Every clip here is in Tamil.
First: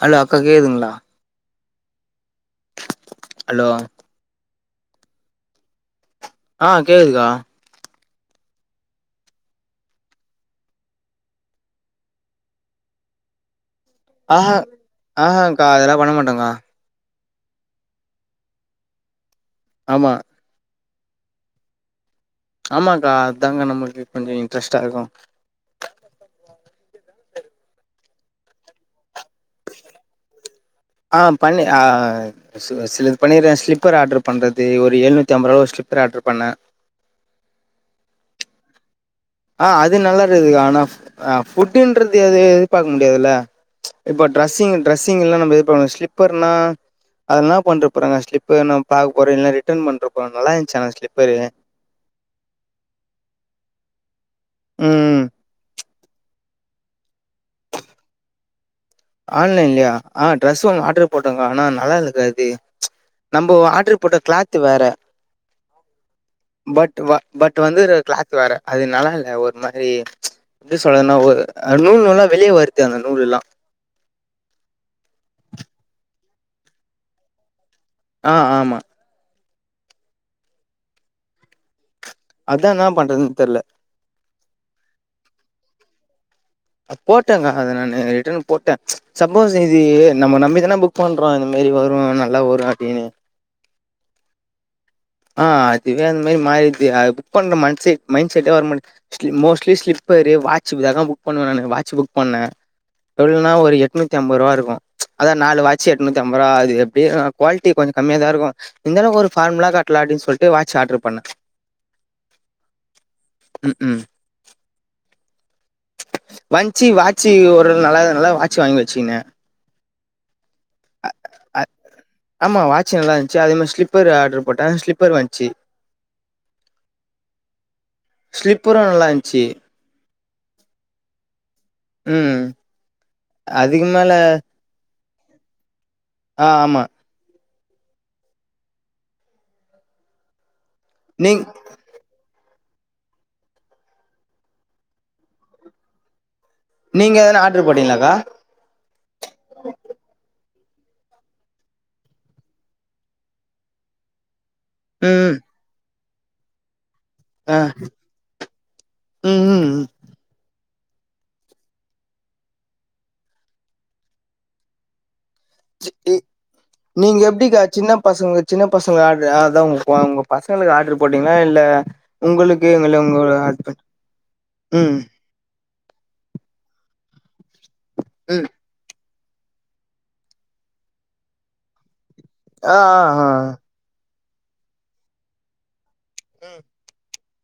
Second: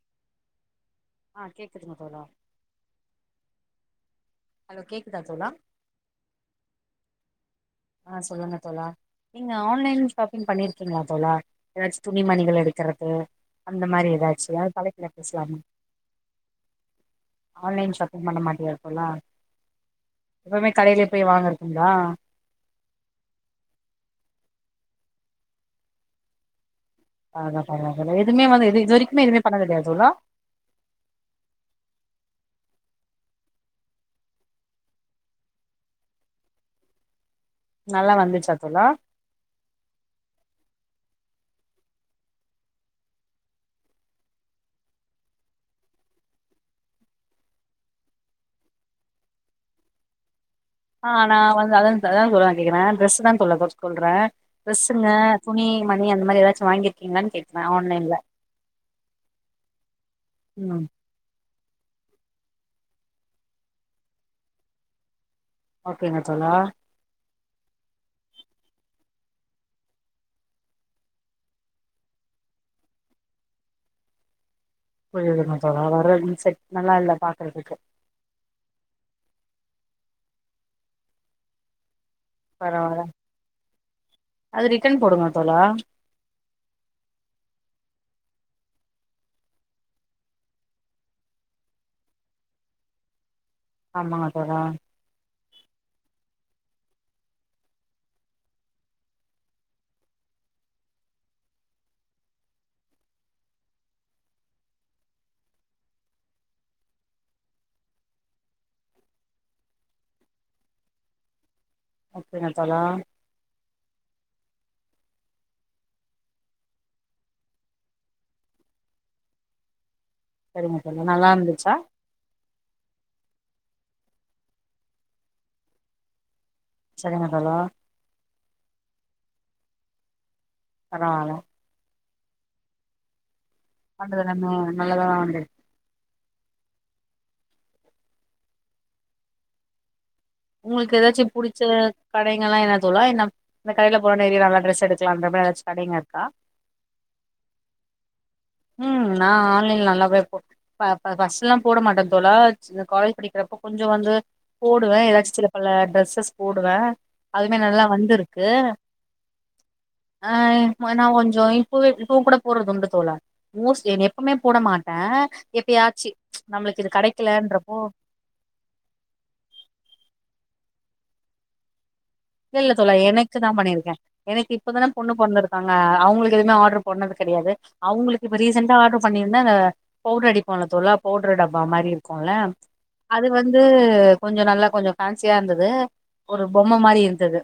ஹலோ அக்கா கேக்துங்ளா? ஆ கேக்குதுங்க தோழா அலோ ஹலோ கேக்குதா தோழா? ஆ கேக்குதுக்கா ஆ சொல்லுங்க தோழா நீங்க ஆன்லைன் ஷாப்பிங் பண்ணிருக்கீங்ளா தோழா எதாச்சு துணிமணிகள் எடுக்குறது ஆஹ ஆஹாக்கா அதெல்லா பண்ணமாட்டங்க்கா ஆன்லைன் ஷாப்பிங் பண்ண மாட்டியா தோழா ஆமா கடையில போய் வாங்கறக்குங்களா? ஆமாங்க்கா அதாங்க நம்மளுக்கு கொஞ்சோ இன்ட்ரெஸ்டா இருக்கு பரவா பரவால்ல எதுமே வந்து இது இதுவரைக் ஆ பண்ணி ஆ சில சிலது பண்ணிருக்கறே ஸ்லிப்பர் ஆர்ட்ரு பண்றது ஒரு ஏழ்நூத்தி அம்பது ரூவா ஒரு ஸ்லிப்பர் ஆர்ட்ரு பண்ணே. நல்லா வந்துச்சா தோழா? ஆ அது நல்லா இருக்குதுக்கா. ஆனா ஃப் ஆ ஃபுட்டுன்றது இது எதிர்பாக்க முடியாதுல்ல. இப்ப டிரெஸ்ஸிங் டிரெஸ்ஸிங் எல்லா நம்ப எதிர்பாக்கமுடியாது. ஸ்லிப்பர்னா அது என்னா பண்ணிருக்க போறாங்க ஸ்லிப்பர் நம்ம பாக்க போறோ இல்ல ரிட்டர்ன் பண்ற போறோ நல்லா இருந் ஆ நா வந்து அதா அதா தோழா நா கேக்குறே டிரெஸ்ஸுதா தோழா சொல்றே டிரஸ்ஸுங்க ம் துணி துணி மணி அந்த மாரி ஏதாச்சு வாங்கிருக்கீங்களான்னு கேக்கறே ஆன்லைன்ல ஆன்லைன்லயா ஆ ட்ரெஸ் ம் ஒன்னு ஆர்ட்ரு போட்டங்க்கா ஆனா ந ல்லா இல்லக்கா அது நம்போ ஆர்ட்ரு போட்ட கிளாத்து வேற ஓகேங்க தோழா பட் வ பட் வந்து அது கிளாத் வேற அது நல்லா இல்ல ஒரு மாரி எப்டி சொல்றதுன்னா ஒரு ஆ நூல் நூலா வெளிய வருது அந்த நூல் எல்லா புரியுதுங்க தோழா வர [unintelligible] நல்லா இல்ல பாக்கறதுக்கு ஆ ஆமா அதா என்னா பரவால்ல பண்றதுன்னு தெர்ல அது ரிட்டன் போடுங்க தோழா அ போட்டங்க்கா அத நானு ரிட்டர்ன் போட்டே. சப்போஸ் இது நம்ம நம்பிதான புக் பண்றோ இந்த மாரி வரு நல்லா வரு அப்டின்னு. ஆமாங்க தோழா ஆ அதுவே அந்த மாரி மாறிருச்சு அது புக் பண்ற மன்சே மைண்ட் செட்டே வர மாட்டிங் ஸ்லி மோஸ்ட்லி ஸ்லிப்பரு, வாட்சு இததா புக் பண்ணுவே நானு வாட்சு புக் பண்ணே இப்ப எப்டினா ஒரு எட்நூத்தி அம்பது ரூவா இருக்கு அதா நாலு வாட்சு எட்நூத்தி அம்பது ருவா அது எப்டி ஆ குவாலிட்டி கொஞ்ச கம்மியாதா இருக்கு இருந்தாலு ஒரு ஃபார்மலா க ட்லா அப்டி சொல்ட்டு வாட்சு ஆர்ட்ரு பண்ணே ஓகேங்க தோழா ம் ம் வஞ்ச்சி வாட்சி ஒரு நல்லாதா நல்லா வாட்சி வாங்கி வச்சிக்கினே சரிம்மா கொஞ்ச நல்லா இருந்துச்சா ஆமா வாட்ச் நல்லா இருந்ச்சு. அதே மாரி ஸ்லிப்பர் ஆர்ட்ரு போட்டே ஸ்லிப்பர் வஞ்ச்சு. சரிங்க தோழா. ஸ்லிப்பரு நல்லா இருந்ச்சி. பரவால்ல ம் அதுக்கு மேல பண்ற நம்ம நல்லதா வாங் [unintelligible] ஆ ஆமா உங்களுக்கு எதாச்சு நீங் புடிச்ச கடைங்கல்லாம் என்ன தோழா இன்னா இந்த கடைல போனா நெறயா நல்லா ட்ரெஸ் எடுக்கலான்ற மாரி எதாச்சி கடைங்க இருக்கா நீங்க எதனா ஆடரு போட்டீங்களாக்கா ம் நான் ஆன்லைன்ல நல்லாவே போ பாப்ப பர்ஸ்ட்ல்லாம் போட மாட்ட தோழா இந்த காலேஜ் படிக்கிறப்ப கொஞ்சம் வந்து போடுவேன் ம் எதாச்சிம் சிலப்பல ட்ரெஸ் ட்ரெஸ் போடுவ ஆ அதுமே நல்லா வந்துருக்கு ம் ஆ ம நான் கொஞ்சோ இப்போவே இப்பவும் கூட போறது உண்டு தோழா மோஸ் எ எப்பமே போட மாட்ட இ நீங்க எப்படிகா சின்ன பசங்க சின்ன பசங்க ஆடர் அதா உங்களுக்கு ஒ ஒங்க பச ங்களுக்கு ஆடர் போட்டீங்களா இல்ல உங்களுக்கு இல்லல்ல தோழா இல்ல உங்க எனக்கு தான் ஹஸ்பண்ட் பண்ணிருக்கேன் எனக்கு இப்பதான ம் பொண்ணு பொறந்துருக்காங்க அவுங்களுக்கு எதுவுமே ஆடரு பண்ணது கெடையாது அவுங்களுக்கு இப்ப ம் ரீசெண்டா ஆடர் பண்ணிருந்தா அந்த பவுடர் அடிப்போ இல்ல தோழா பவுடர் டப்பா மாரி இரு க்கும் இல்ல ஆ ஆ ஆ அது வந்து கொஞ்சோ நல்லா கொஞ்சோ ஃபேன்சியா இருந்தது ஒரு பொம்ம மாரி இரு ந்தது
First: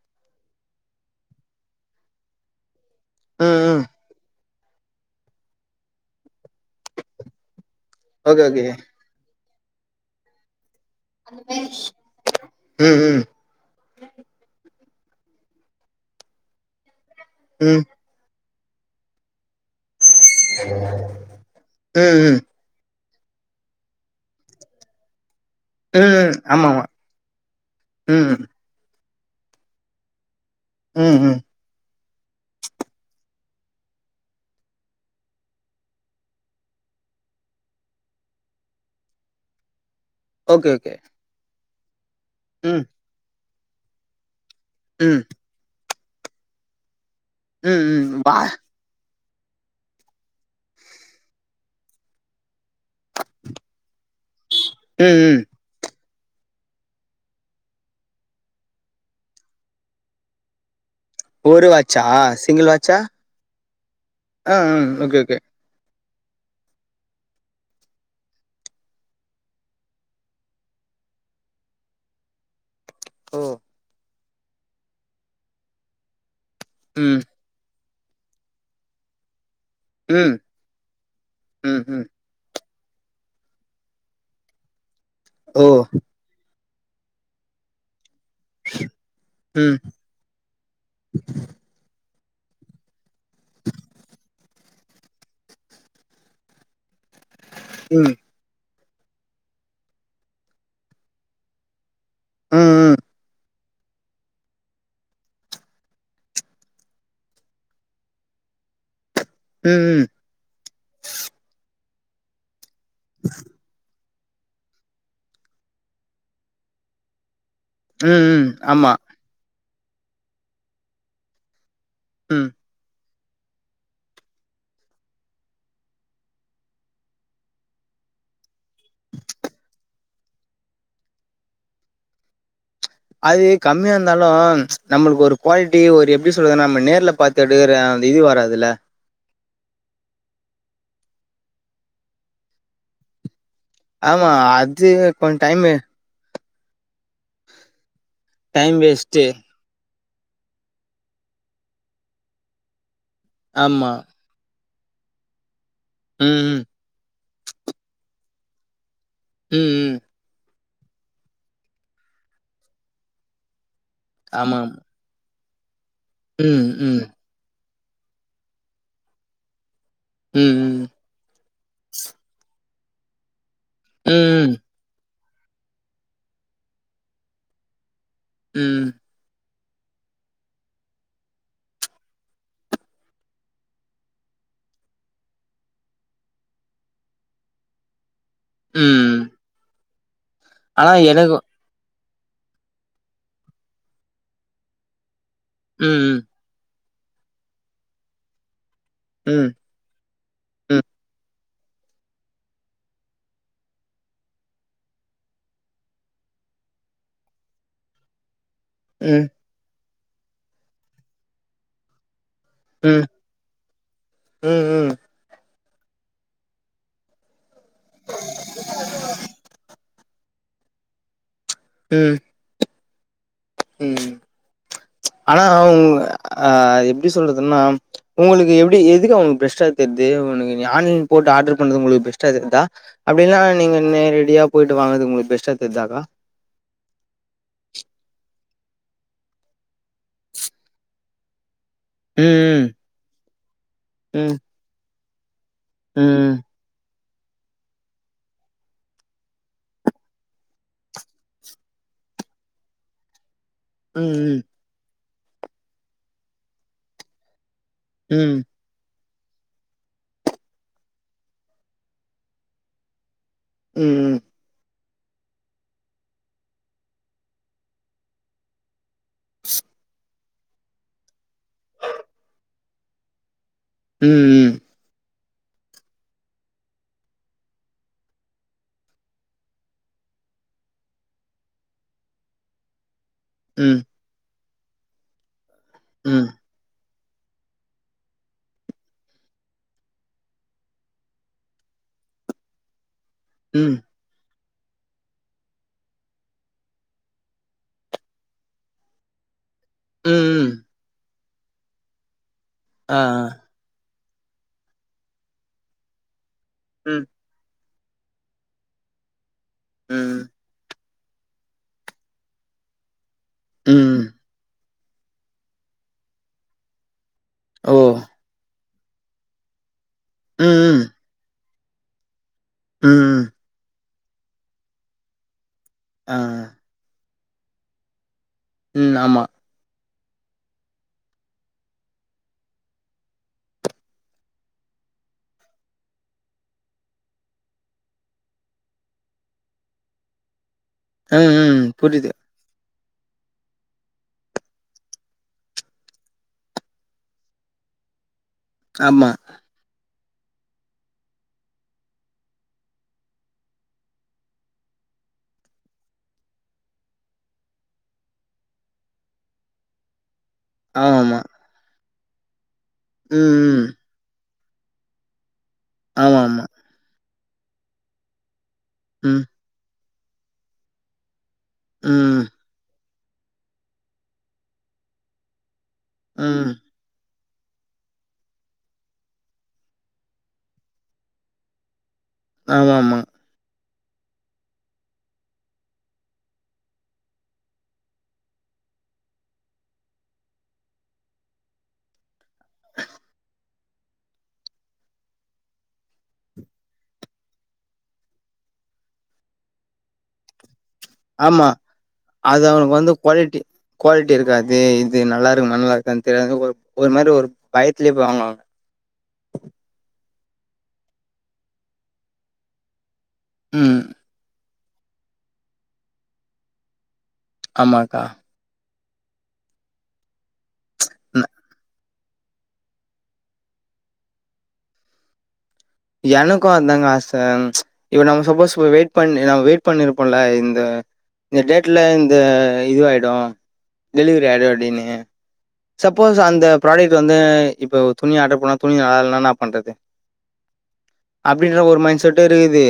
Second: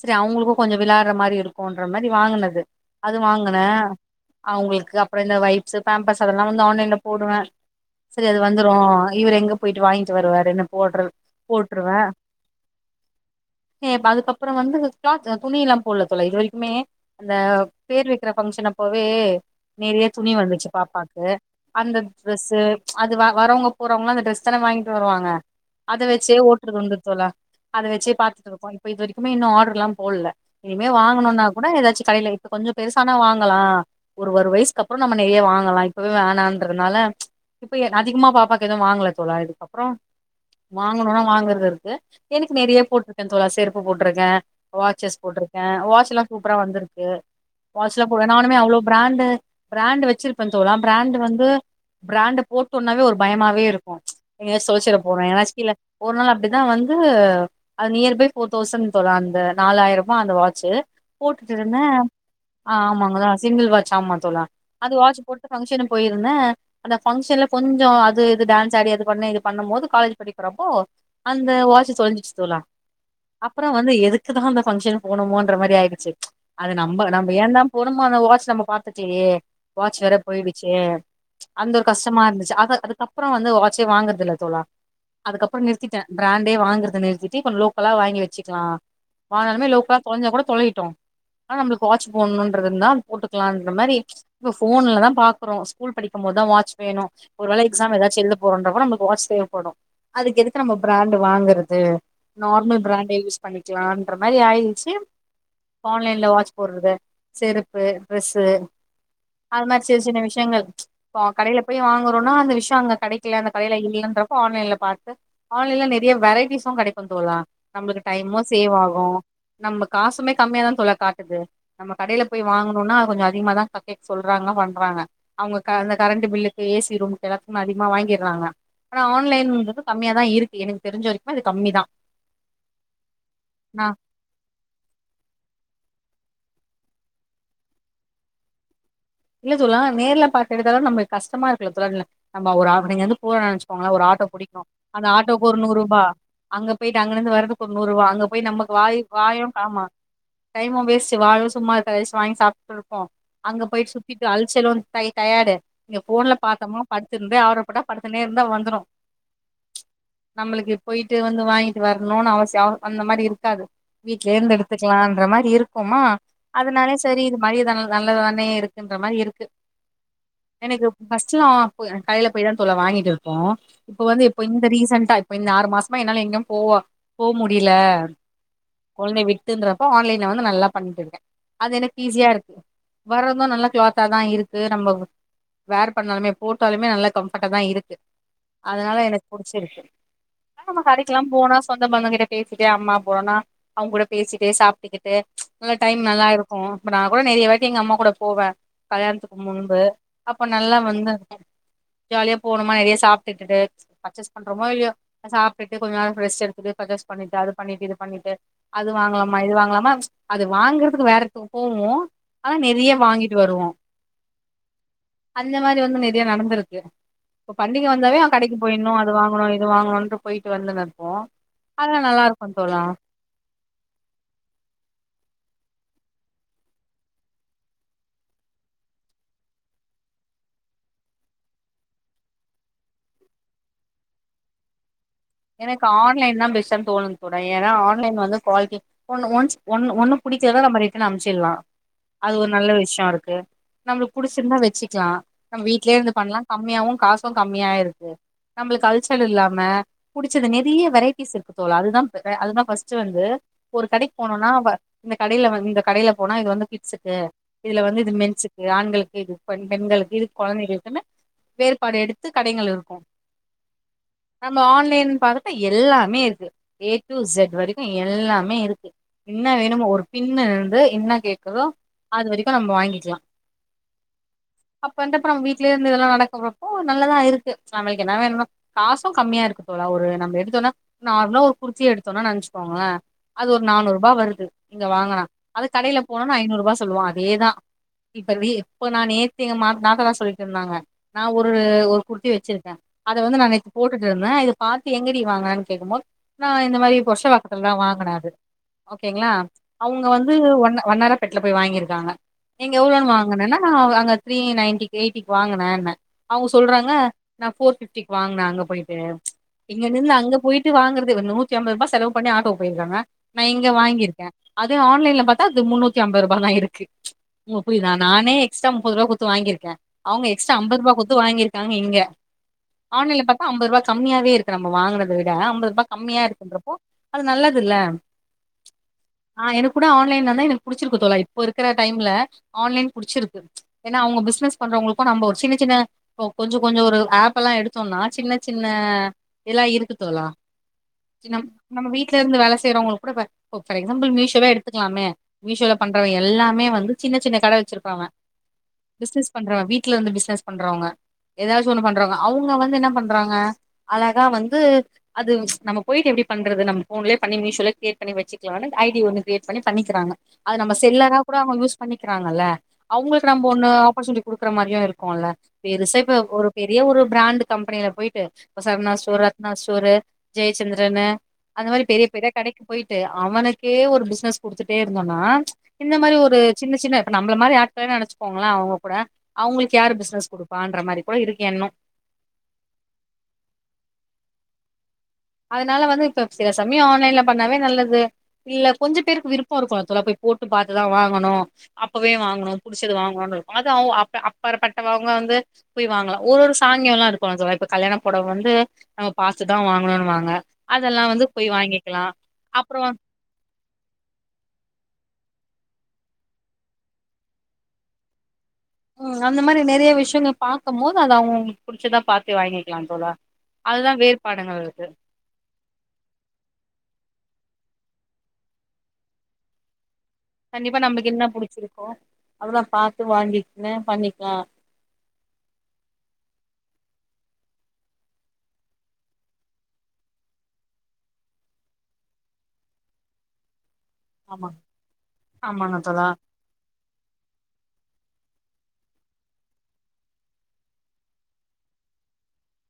சேரி அவுங்களுக்கும் கொஞ்சோ விளாடற மாரி இருக்கும்ன்ற மாரி வாங்கனது அது வாங்கன ம் ம் அவுங்களுக்கு அப்பறம் இந்த வைப்ஸ்ஸு பேம்பர்ஸு அதெல் லா வந்து ஆன்லைன்ல போடுவே சரி அது ஓகே ஓகே வந்துரு இவரு எங்க போய்ட்டு வாங்கிட்டு வருவாருனு ம் ம் அப்புறம் வந்து இங்க கிளாத்து துணியிலாம் போடல தோழா இது வரைக்குமே அந்த ம் பேர் வக்கிற ஃபங்க்ஷன் அப்போவே நெறயா துணி வந்துச்சு பாப்பாக்கு அந்த ம் ம் ட்ரெஸ்ஸு அது வ வரவங்க போறவங்களாம் அந்த டிரெஸ் தான வாங்கிட்டு வருவாங்க அத ம் ம் வச்சே ஆமா ஓட்டறது ஆமா உண்டு தோழா அத வச்சே ம் பாத்துட்டு இரு இப்ப இது வரைக்குமே இன்னும் ஆடர்லாம் போடல இனிமே ம் ம் வாங்குன்னா கூட எதாச்சி கடையில இப்ப கொஞ்சோ பெருசானா வாங் வாங்கலா ஒரு ஒர் வயிசுக் அப்புறோ நம்ம நெறையா வாங்கலா இப்பவே வேணான்றதனால இப்பயே அதிகமா பாப்பாக்கு எதும் வாங்கல தோழா இதுக்கப்புறோ ஓகே ஓகே வாங்கணுன்னா வாங்குறது இருக் ஏ எனக்கு நெறையா ம் போட்ருக் துல்லா செருப்பு போட்டுருக்க வாட்சஸ் ம் போட்டுருக்க வாட்ச் ச்சுலா சூப்பரா வந்துருக்கு ம் வாட்ச்லா ம் போடுவ வா நானுமே அவ்ளோ பிரேண்டு பிரேண்டு வெச்சுருப்ப தோழா பிரேண்டு வந்து பிரேண்ட போட்டோன்னாவே ஒரு பயமாவே இருக்கு எங்காச்சு தொழச்சுட ம் போற ம் எங்கனாச்சு கீழ ஒரு நாள் அப்டிதா வந்து அது நியர் பை ஃபோர் தௌசண்ட் தோழா அந்த நாலாயிரூவா அந்த வாட்சு போட்டுட்டு ஒரு இருந்த வாட்சா சிங்கிள் ஆ வாட்சா ஆமாங்களா சிங்கிள் வாட்ச் ஆமா தோழா ஆ ம் அது ஓகே வாட்சு ஓகே போட்டு ஃபங்ஷனுக் போயிருந்த அந்த ஃபங்க்ஷன்ல கொஞ்சோ அது இது டேன்ஸ் ஆடி அது பண்ணு இது பண்ணும் போது காலேஜ் படிக்கிறப்போ அந்த வாட்சு தொழஞ்சுருச்சு தோழா ஓ அப்புறோ வந்து எதுக் எதுக்குதா அந்த ஃபங்க்ஷனுக் போனோமோன்ற மாரி ஆயிருச்சு அது நம்ம ம் நம்ம ஏந்தாம் போனோமா அந்த வாட்சு நம்ம பாத்துட்டே வாட்சு வேற ம் போயிடுச்சு அந்த ம் ஒரு ம் கஷ்டமா இருந்துருச்சு அத அதுக்கப்புறோ வந்து வாட்சே வாங்குறதில்ல தோழா அதுக்கப்புறோ ஓ நிறுத்திட்ட பிரேண்டே வாங்குற அதா நேத்தி சீப் அண்ட் லோக்கலா வாங்கி வெச் வெச்சுக்கலா வாங்கனாலுமே ம் லோக்கலா தொலஞ்சா கூட தொலையிட்டு ஆனா நம்மளுக்கு வாட்ச் போனுன்றதுதா போட்டுக்கலான்ற மாரி இப்ப ஃபோன்லதா பாக்குறோ ஸ்கூல் படிக்கும் போதுதா வாட்ச் வேணு ஒரு வேல எக்ஸாம் ம் எதாச்சி எழுத போறன்றப்போ நம்மளுக் வாட்ச் தேவப்படு அதுக்கு எதுக்கு நம்ம பிரேண்டு வாங்குறது ம் நார்மல் ம் பிரேண்டே யூஸ் பண்ணிக் வெச்சுக்கலான்ற மாரி ஆயியிச்சு இப்ப ஆன்லைன்ல வாட்ச் போடுறது செருப்பு டிரெஸ்ஸு அது ம் மாரி சின்ன ம் சின்ன விஷ்யங்கள் இப்போ கடையில போய் வாங் போறோன்னா அந்த விஷ் த்த அங்க கடைக்கல அந்த கடையில இல்லன்ற அப்போ ஆன்லைன்ல பாத்து ஆன்லைன்ல நறையா வெரைட்டிஸும் கடை க்கும் தோழா நம்மளுக்கு ம் டைமும் ம் சேவ் ஆமா ஆகும் நம்ம காசுமே கம்மியாதான் தோழா காட்டுது நம்ம கடையில போய் ம் வாங்குனுனா கொஞ்சோ அதிகமா தான் பக்கேட் சொல்றாங்க பண்றாங்க அவுங்க அந்த கரண்ட்டு பில்லுக்கு ஏசி ரூமுக்கு எல்லாத்துக்கும் அதிகமா வாங்கிறாங்க ஆனா ஆன்லைன்றது கம்மியா தான் இருக்கு எனக்கு தெரிஞ்ச வரைக்குமே அது கம்மிதா அது நா கம்மியா இருந்தாலும் நம்மளுக்கு ஒரு குவாலிட்டி ஒரு எப் ப்டி சொல்றது நம்ம நேர்ல பாத்து எடுக்கற அந்த இது வராதில்ல இல்ல தோழா நேர்ல பாத்து எடுத்தாலும் நமக்கு கஷ்டமா இருக்குல்ல தோழா ந நம்ம ஒரு ஆஃப் டே இங்கிருந்து போரானாச்சி போங்களா ஒரு ஆட்டோ ஆமா பிடிக்கும் அது அந்த கொஞ்ச ஆட்டோக்கு ஒரு டைமு நூறுபா அங்க போயிட்டு அங்கனுந்து வரதுக்கு ஒரு நூறுபா அங்க போயி நமக்கு டைம் வாயி வேஸ்ட்டு வாயும் காமா டைமும் வேஸ்ட்டு வாயும் சும்மா இருக்காது எதாச்சும் வாங்கி சாப்ட்டு இரு க்கும் அங்க போயிட்டு ஆமா சுத் அலச்சலு டை டயாடு இங்க ஃபோன்ல ம் ம் பாத்தோமா படு த்திருந்தே ஆடர் போட்டா படுத்துன்னே இருந்தா வந்துரும் ம் ம் நம்மளுக்கு போயிட்டு வந்து வாங்கிட்டு வரணுன்னு அவசியம் அ அந்த மாரி இருக்காது வீட்லே இருந்து ஆமா ஆமா எடுத்துக்கலாம்ன்ற மாரி இருக் குமா ம் அதனாலே ம் செரி இது மாரி எதா நல்லது தானே இருக் குன்ற மாரி இருக்கு ம் எனக்கு ஃபர்ஸ்ட்டுலாம் போயி கடையில போய் தா தோழா வாங்கிட்டு இருப்போம் இப்ப ம் வந்து இப்ப ம் இந்த ரீசன்ட்டா இப்ப இந்த ஆறு மாசமா என்னால எங்கிம் போவா போ முடியில ம் கொழந்தைய விட் ப்டீன்றப்போ ஆன்லைன்ல வந்து நல்லா பண்ணிட்டுருக்கே அது எனக்கு ஈஸியா இருக்கு வரது நல்லா க்ளாத்தா தா இருக்கு நம்ம வேர் பண்ணாலுமே போட்டாலுமே நல்ல கம்ஃபர்ட்டா தா இருக்கு அதுனால ம் எனக் புடுச்சிருக்கு நம்ம ஆனா கடைக்கெல்லா எனக்கு போனா சொந்த பந்தங்க ட்ட பேசிட்டே அம்மா போனா அவுங்கூட பேசிட்டு சாப்டுக்கிட்டு நல்ல டைம் ம் ம் நல்லா இருக்கு இப்ப நா கூட நெறைய வாட்டி எங்க அம்மா கூட போவே கல்யாணத்துக்கு ம் முன்பு அப்ப நல்லா ம் வந்து ஜாலியா போனொமா நெறைய சாப்டுகிட்டு பர்ச்சேஸ் பண்றொமோ இல்யோ சாப்டுட்டு கொஞ்ச நேர ஃப்ரெஸ்ட் எடுத்துட்டு பர்ச்சஸ் பண்ணிட்டு அது பண்ணிட்டு இது பண்ணிட்டு அது ம் ம் வாங்லாமா இது வாங்லாமா அது வாங்கற்துக்கு வேற எடத்துக்கு போவோ ஆனா நெறைய வாங்கிட் ம் ம் அந்த மாரி வந்து நெறைய நடந்துருக்கு இப்ப பண்டிக வந்தாவே அ கடைக்கு போயிட்னு அது வாங்கனு இது வாங்கனுன்ற போயிட்டு வந்துனுப்போ அதெல்லா ம் நல்லாருக்கு தோழா ம் ஆனா அ எப்டி சொல்றதுன்னா உங்களுக்கு எப்டி எதுக்கா உங்ளுக்கு பெஸ்டா தெர்து உனக்கு நி ஆன்லைன் போட்டு ஆட்ரு பண்றது உங்ளுக்கு பெஸ்ட்டா தெரிதா அப்டில்னா நீங்க நெ ரெடியா போயிட்டு வாங்கற்து உங்களு எனக்கு ஆன்லைன் தா பெஸ்டுன் தோனுது தோழா ஏனா ஆன்லைன் வந்து குவாலிட்டி ஒன்னு ஒன்ஸ் ஒன்னு ஒன்னு புடிக்லனா நம்ம ரிட்டர்ன் அனுப்ச்சிட்லா அது ஒரு ம் நல்ல விஷ்யொ இருக்கு நம்ளுக் ம் புடுச்சிருந்தா வச்சிக்லா நம் வீ்ட்லயே இருந்து பண்லா ம் கம்மியாவு காசு கம்மியா இருக்கு நம்ளுக்கு அல்ச்சல் இல்லாம புடுச்சது நெறைய வெரைட்டிஸ் இருக்கு தோழா அதுதா அதுதா ஃபர்ஸ்ட்டு வந்து ஒரு கடைக் ம் போனுன்னா வ இந்த கடைல வாங்கி இந்த கடைல போனா இது வந்து கிட்ஸுக்கு இதுல வந்து இது ம் மென்ஸுக்கு ஆண்கள் இது பெண் பெண்களுக்கு இது கொழந்தைகளுக்குன்னு வேறுபாடு எடுத்து கடைங்கள் இருக்கு ம் நம்ம ஆன் லைன் பாத்துட்டா எல்லாமே இருக்கு ஏ டு செட் வரைக்கு எல்லாமே இருக்கு என்னா வேணுமோ ஒரு பின்ன இருந்து என்ன கேக்குதோ அது வரைக்கு நம் வாங்கிக்லா ம் ம் அப்ப நம்ம வீட்லயேருந்து இதெல்லா நடக்குறப்போ நல்லதா இருக்கு நம்ளுக்கு என்ன வேணுமோ காசு கம்மியா இருக்கு தோழா ஒரு நம்ம எடுத்தோனா நார்மலா ஒரு குர்த்தி எடுத்தோனா நெனச்சுக்கோங்க அது ஒரு நானூறுபா வருது இங்க வாங்குனா அது கடைல ம் ம் போனொனா ஐநூறுபா சொல்லுவாங்க அதேதா இப்ப இப்ப நா நேத்தி எங்க நாத்தனா சொல்லிட்டுருந்தாங்க நா ஒரு ஒரு குர்த்தி வச்சிருக்கே அத வந்து நா நேத்து ம் போட்டுட்டுருந்தே இது பாத்து எங்கடி வாங்குனன் கேக்கும் போது நா இந்த மாரி புரஷவாக்கத்துல தா வாங்குனே அது ஓகேங்ளா அவுங்க வந்து ம் வண் வண்ணாரப் பேட்ல போய் வாங்கியிருக்காங்க நீங்க ஆ ஆ எவ்ளோன் வாங்குனன்னா அங்க த்ரீ நைன்டிக் எயிட்டிக்கு வாங்குனேன்ன அவுங்க சொல்றாங்க ம் நா ஃபோர் ஃபிஃப் டிக்கு வாங்குன அங்க போயிட்டு இங்க நின்னு ம் அங்க போயிட்டு வாங்கற் துக்கு நூத்தி அம்பது ருபா செலவு பண்ணி ஆட்டோக்கு போயிருக்காங்க நா இங்க ம் வாங்கிருக்கே அது ஆன்லைன்ல பாத்தா அது முந்நூத்தி அம்பது ருபா தா இருக்கு உங்களுக் ஓ புரியிதா நானே எக்ஸ்ட்ரா முப்பதுருவா குத்து வாங்கிருக்கே அவுங்க எக்ஸ்ட்ரா ம் அம்பது ம் ருபா குட்த்து வாங்கிருக் காங்க இங்க ம் ஆன்லல்ல பாத்தா அம்பது ருவா கம்மியாவே இரு க்கு நம்ம வாங்குனத விட அம்பது ருபா ஆ கம்மியா இருக்குன்றப்போ அது நல்லதில்ல ம் ஆமா கூட ஆன்லைன்லதா எனக்கு புடுச்சுருக்கு தோழா இப்ப இருக்குற டைம்ல ஆன்லைன் புடுச்சுருக்கு ஏன்னா அவங்க பிஸ்னஸ் பண்றவங்களுக்கு நம்ப ஒரு சின்ன சின்ன கொஞ்சோ கொஞ்சோ ஒரு ஏப் எல்லா எடுத்தோன்னா சின்ன சின்ன எல்லா இருக்கு தோழா ம் ம் நம்ம புரியுது வீட்ல இருந்து வேலஸ் செய்றவங்களுக் கூட எக்ஸாம்பிள் மீஷோவோ எடுத்துக்கலாமே மீஷோல பண்றவங்க எல்லாமே வந்து சின்ன சின்ன கட வெச்சுருப்பாங்க ஆமா பிஸ்னஸ் பண்றவ வீட் வீட்ல இருந்து பிஸ்னஸ் பண்றவங்க எதாச்சு ஒன்னு பண்றவங்க அவங்க வந்து என்ன பண்றாங்க அல தா வந்து அது நம்ம போயிட்டு எப்டி பண்றது நம்ம ஃபோன்லயே பண்ணி மீஷோலா கிரியேட் பண்ணி வெச்சுக்கலானு ஐடி ஒண்ணு கிரியேட் பண்ணி பண்ணிக்கிறாங்க அது நம்ம செல்லனா ஆமாமா கூட அவங்க யூஸ் பண்ணிகிறாங்கள்ல அவங்ளுக்கு ம் நம்ப ஒண்ணு ம் ஆப்பர்சூனிட்டி குடுக்குற மாரியு இருக்குல்ல பெருசா இப்ப ஆமாமா ஒரு பெரிய ஒரு பிரேண்டு கம்பெனில போயிட்டு ஒரு சரவணாஸ் ஒரு ம் ரத்னா ஸ்டோரு ஜெயச்சந்ரனு அந்த மாரி பெரிய ம் பெரிய கடைக்கு போயி ட்டு அவனுக்கே ஒரு பிஸ்னஸ் குடுத்துட்டே இருந்தோன்னா இந்த மாரி ஒரு ம் சின்ன சின்ன இப்ப நம்ல மாரி ஆட்களயே நெனச்சுக்கோங்கள அவங்க கூட அவங்களுக்கு யாரு பிஸ்னஸ் குடுப்பான்ற மாரி கூட இருக்கு எண்ணோ ஆமாமா அதனால வந்து இப்ப சில சமயயோ ஆன்லைன்ல பண்ணாவே நல்லது இல்ல கொஞ்சோ பேருக்கு விருப்போ இருக்குல்ல தோழா போய் போட்டு பாத்துதா வாங்கணு அப்பவே வாங்கணு புடுச்சத வாங்கணுன் இருக்கு அது அவங்க அப்ப அப்பார்பட்டவங்க வந்து போய் வாங்கலா ஒரு ஒரு சாங்கியோ எல்லா இருக்குல்ல தோழா இப்ப கல்யாணப் பொடவ வந்து நம்ம பாத்துதா வாங்கணுன் வாங் ங்க ஆம்மா அது அவனுக்கு வந்து அப்புறம் குவாலிட்டி குவாலிட்டி இருக்காது இது நல்லார் து நல்ல இருக்கான் தெரியாது ஒர் ஒரு மாரி ஒரு பயத்துலயே போய் வாங்குவாங்க ம் அந்த மாரி நெறையா விஷ்யங்க பாக்கம் போது அது அவங்கங்களுக்கு புடுச்சதா பாத்து வாங்கிக்கலாம் தோழா ம். அதுதா வேறுபாடுங்கறது து ஆமாக்கா கண்டிப்பா நமக்கு என்ன ம். புடுச்சுருக் ஓ அப்புறோ பாத்து வாங்கிக்நூ பண்ணிக்கலா எனக்கு அதாங்க ஆச இப்ப நம்ம சப்போஸ் நம்ம வெயிட் பண்ணி நம்ம வெயிட் பண்ணிருப்போல்ல இந்த இந்த டேட்ல இந்த இதுவாயிடு டெலிவரி ஆமா ஆயிடு அப்டின்னு ஆமாங்க தோழா சப்போஸ் அந்த புராடெக்ட்டு வந்து இப்போ துணி ஆட்ரு போனா துணி நலால்னா என்னாப் பண்றது அப்டின்ற ஒரு மைண்ட் செட்டு இருக்குது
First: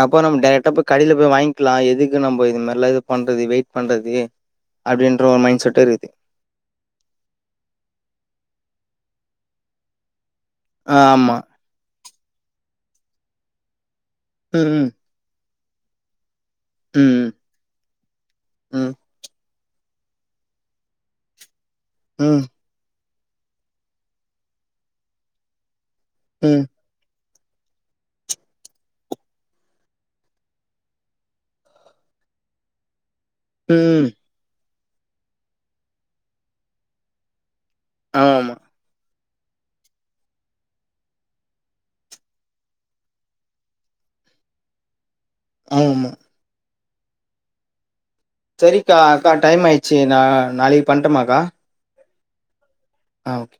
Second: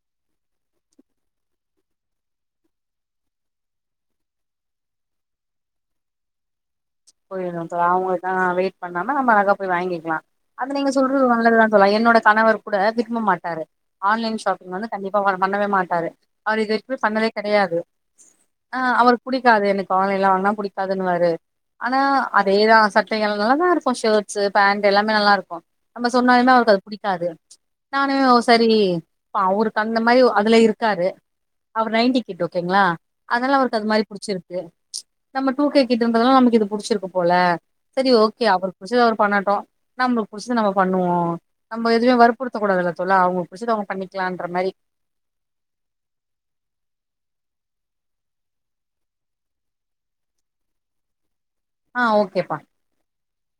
அப்ப நம் டைரெக்டா போய் கடைல போய் வாங்க்கிலா எதுக்கு நம்ப இது மார்லா இது பண்றது வெயிட் பண்றது அப்டின்ற ஒரு மைண்ட் செட்டு இருக்குது புரியிதுங் தோழா அவுங்களுக்காக வெயிட் பண்ணாம நம்ம அழகா போய் வாங்கிக்லா அது நீங்க சொல்றது ஆமா நல்லதுதா தோழா என்னோட கணவர் கூட விரும்ப மாட்டாரு ஆன்லைன் ஷாப்பிங் ம் வந்து கண்டிப்பா வர பண்ணவே மாட்டாரு அவர் இது வரைக்கு பண்ணதே ம் கெடையாது ஆ ம் அவர் புடி க்காது எனக் ஆன்லைன்ல வாங்னா புடிக்காதுன்னுவாரு ஆனா ம் அதேதா சட் டைகள் நல்லாதா இருக்கு ஷர்ட்ஸு பேண்ட் எல்லாமே நல்லா இருக்கு நம்ம சொன்னாலுமே ம் அவருக்கு அது புடிக்காது நானு சரி அவருக்கு அந்த மாரி அதுல இருக்காரு அவரு நைன்டி கிட்டு ஓகேங்களா அதல்லா அவருக்கு அது மாரி ம் புடிச்சிருக்கு நம்ம டூ கே கிட்டுன்றதுனால நமக்கிது புடுச்சுருக்கு போல செரி ஆமா ஓகே ஆமா அவருக் புடுச்சத அவரு பண்ணட்டு நம்மளுக் புடிச்சது நம்ம பண்ணுவோ நம்ம எதுவ்மே வற்புடுத்தக் கூடாதுல்ல தோழா அவுங்களுக் புடிச்சது அவுங்க பண்ணிக்கலான்ற மாரி ஆமாமா செரிக்கா அக்கா டைம் ஆயிட்ச்சு நா நாளைகு பண்ட்டுமாக்கா ஆ ஓகேப்பா ஆ ஓகே